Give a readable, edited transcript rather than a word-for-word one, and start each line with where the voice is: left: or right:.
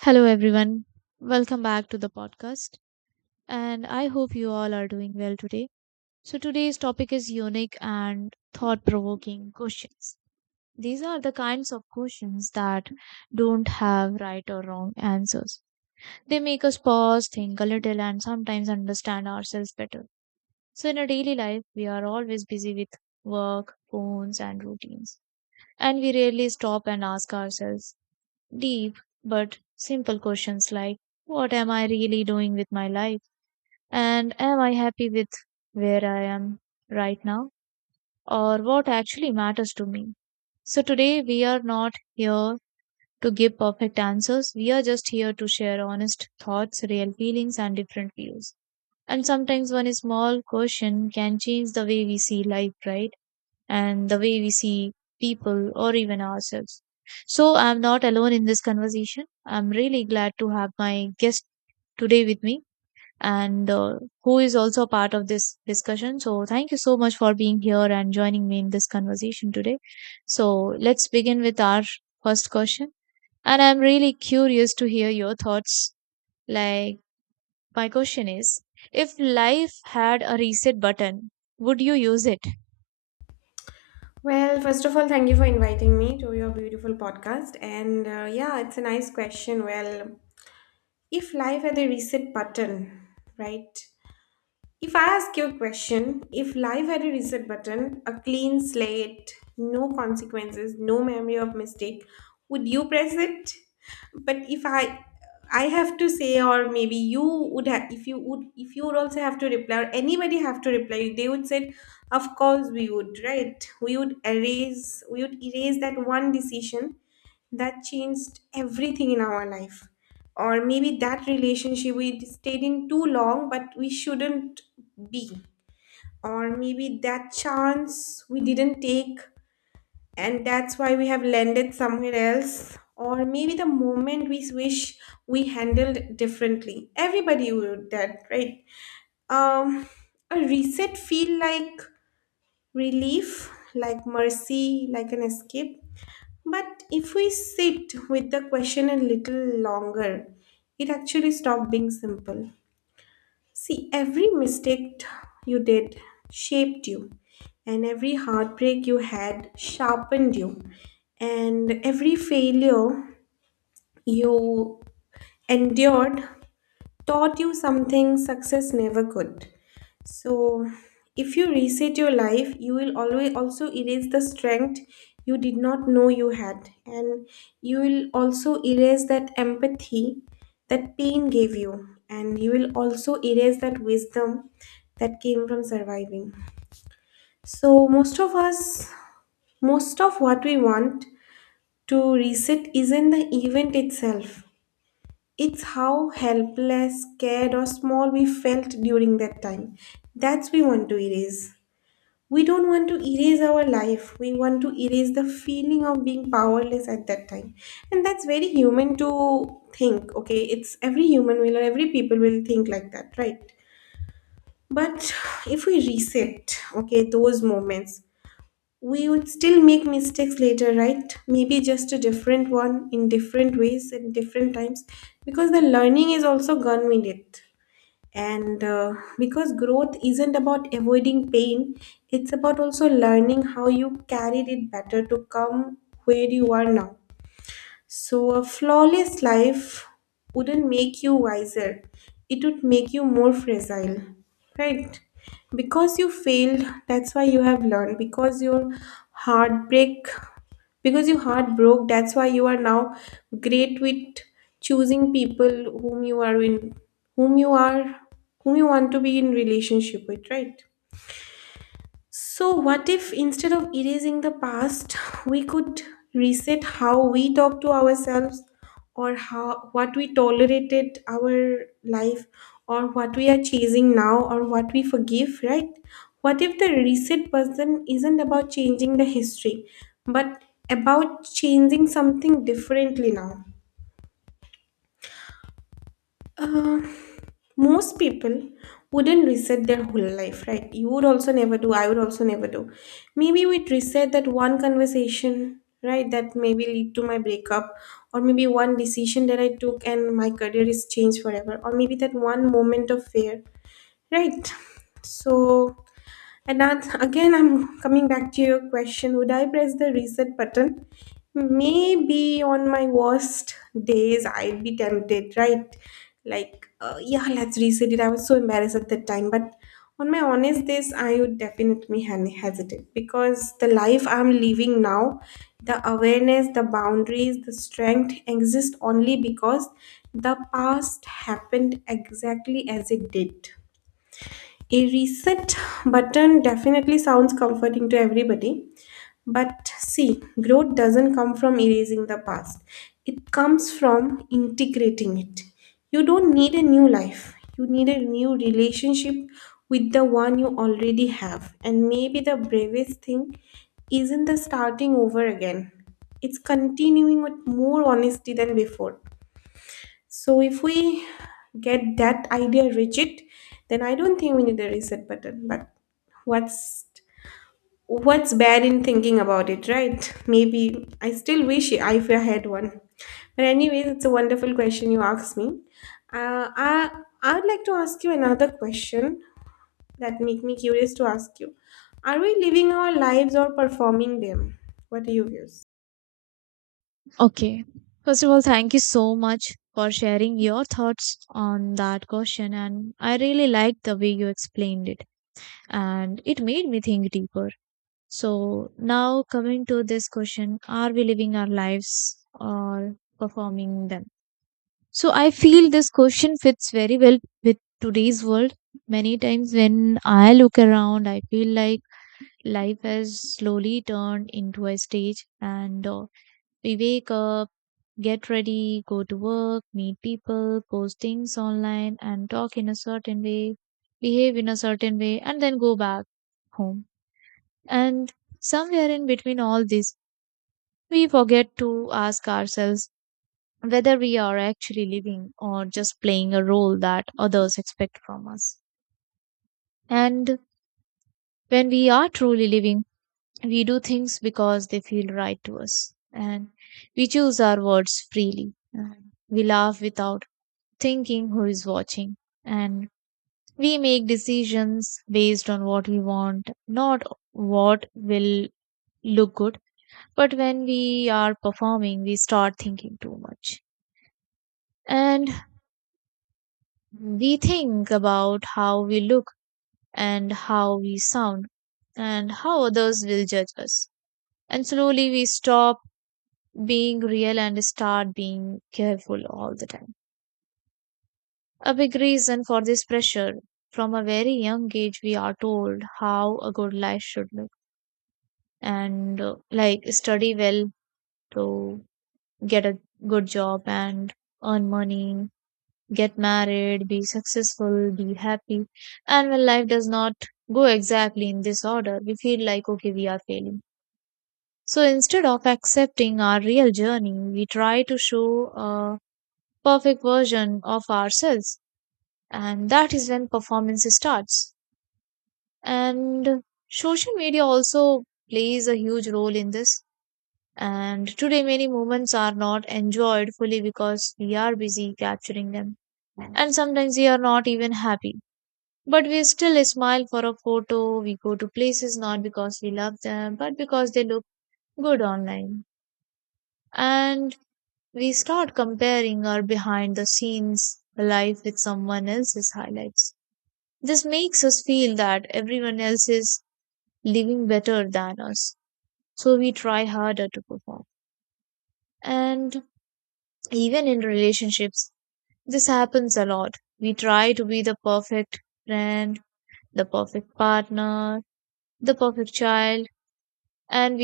right: Hello, everyone. Welcome back to the podcast. And I hope you all are doing well today. So, today's topic is unique and thought provoking questions. These are the kinds of questions that don't have right or wrong answers. They make us pause, think a little, and sometimes understand ourselves better. So, in our daily life, we are always busy with work, phones, and routines. And we rarely stop and ask ourselves, deep but simple questions like what am I really doing with my life? And am I happy with where I am right now? Or what actually matters to me? So today we are not here to give perfect answers. We are just here to share honest thoughts, real feelings, and different views. And sometimes one small question can change the way we see life, right? And the way we see people or even ourselves. So I'm not alone in this conversation. I'm really glad to have my guest today with me and who is also a part of this discussion. So thank you so much for being here and joining me in this conversation today. So let's begin with our first question. And I'm really curious to hear your thoughts. Like, my question is if life had a reset button, would you use it?
left: Well, first of all, thank you for inviting me to your beautiful podcast. And yeah, it's a nice question. Well, if life had a reset button, right? If I ask you a question, if life had a reset button, a clean slate, no consequences, no memory of mistake, would you press it? But if I have to say, or maybe you would have, if you would also have to reply, or anybody have to reply, they would say, of course we would, right? We would erase that one decision that changed everything in our life, or maybe that relationship we stayed in too long but we shouldn't be, or maybe that chance we didn't take and that's why we have landed somewhere else, or maybe the moment we wish we handled differently, everybody would that, right um a reset feel like relief, like mercy, like an escape. But if we sit with the question a little longer, it actually stopped being simple. See, every mistake you did shaped you, and every heartbreak you had sharpened you, and every failure you endured taught you something success never could. So, if you reset your life, you will always also erase the strength you did not know you had, and you will also erase that empathy that pain gave you, and you will also erase that wisdom that came from surviving. So, most of us, most of what we want to reset isn't the event itself, it's how helpless, scared, or small we felt during that time. That's we want to erase. We don't want to erase our life. We want to erase the feeling of being powerless at that time. And that's very human to think, okay? It's every human will or every people will think like that, right? But if we reset, okay, those moments, we would still make mistakes later, right? Maybe just a different one in different ways and different times, because the learning is also gone with it. And because growth isn't about avoiding pain, it's about also learning how you carried it better to come where you are now. So, a flawless life wouldn't make you wiser, it would make you more fragile, right? Because you failed, that's why you have learned. Because your heartbreak, because your heart broke, that's why you are now great with choosing people whom you are in, whom you are, whom you want to be in relationship with, right? So, what if instead of erasing the past, we could reset how we talk to ourselves, or how what we tolerated our life, or what we are chasing now, or what we forgive, right? What if the reset person isn't about changing the history but about changing something differently now? Uh, Most people wouldn't reset their whole life, right? You would also never do, I would also never do. Maybe we'd reset that one conversation, right, that maybe lead to my breakup, or maybe one decision that I took and my career is changed forever, or maybe that one moment of fear, right? So, and that's again, I'm coming back to your question, would I press the reset button? Maybe on my worst days, I'd be tempted, right? Like, yeah, let's reset it. I was so embarrassed at that time. But on my honest days, I would definitely hesitate, because the life I'm living now, the awareness, the boundaries, the strength exist only because the past happened exactly as it did. A reset button definitely sounds comforting to everybody, but see, growth doesn't come from erasing the past. It comes from integrating it. You don't need a new life. You need a new relationship with the one you already have. And maybe the bravest thing isn't the starting over again. It's continuing with more honesty than before. So if we get that idea rigid, then I don't think we need a reset button. But what's what's bad in thinking about it, right? Maybe I still wish I if I had one. But anyways, it's a wonderful question you asked me. Uh, I I would like to ask you another question that make me curious to ask you. Are we living our lives or performing them? What do you view?
right: Okay. First of all, thank you so much for sharing your thoughts on that question. And I really liked the way you explained it, and it made me think deeper. So, now coming to this question, are we living our lives or performing them? So, I feel this question fits very well with today's world. Many times when I look around, I feel like life has slowly turned into a stage and we wake up, get ready, go to work, meet people, post things online, and talk in a certain way, behave in a certain way, and then go back home. And somewhere in between all this, we forget to ask ourselves whether we are actually living or just playing a role that others expect from us. And when we are truly living, we do things because they feel right to us, and we choose our words freely. And we laugh without thinking who is watching. And we make decisions based on what we want, not what will look good. But when we are performing, we start thinking too much. And we think about how we look and how we sound and how others will judge us. And slowly we stop being real and start being careful all the time. A big reason for this pressure. From a very young age, we are told how a good life should look, and like study well, to get a good job and earn money, get married, be successful, be happy. And when life does not go exactly in this order, we feel like, okay, we are failing. So instead of accepting our real journey, we try to show a perfect version of ourselves. And that is when performance starts. And social media also plays a huge role in this. And today, many moments are not enjoyed fully because we are busy capturing them. And sometimes we are not even happy. But we still smile for a photo. We go to places not because we love them, but because they look good online. And we start comparing our behind the scenes life with someone else's highlights. This makes us feel that everyone else is living better than us, so we try harder to perform. And even in relationships, this happens a lot. We try to be the perfect friend, the perfect partner, the perfect child, and we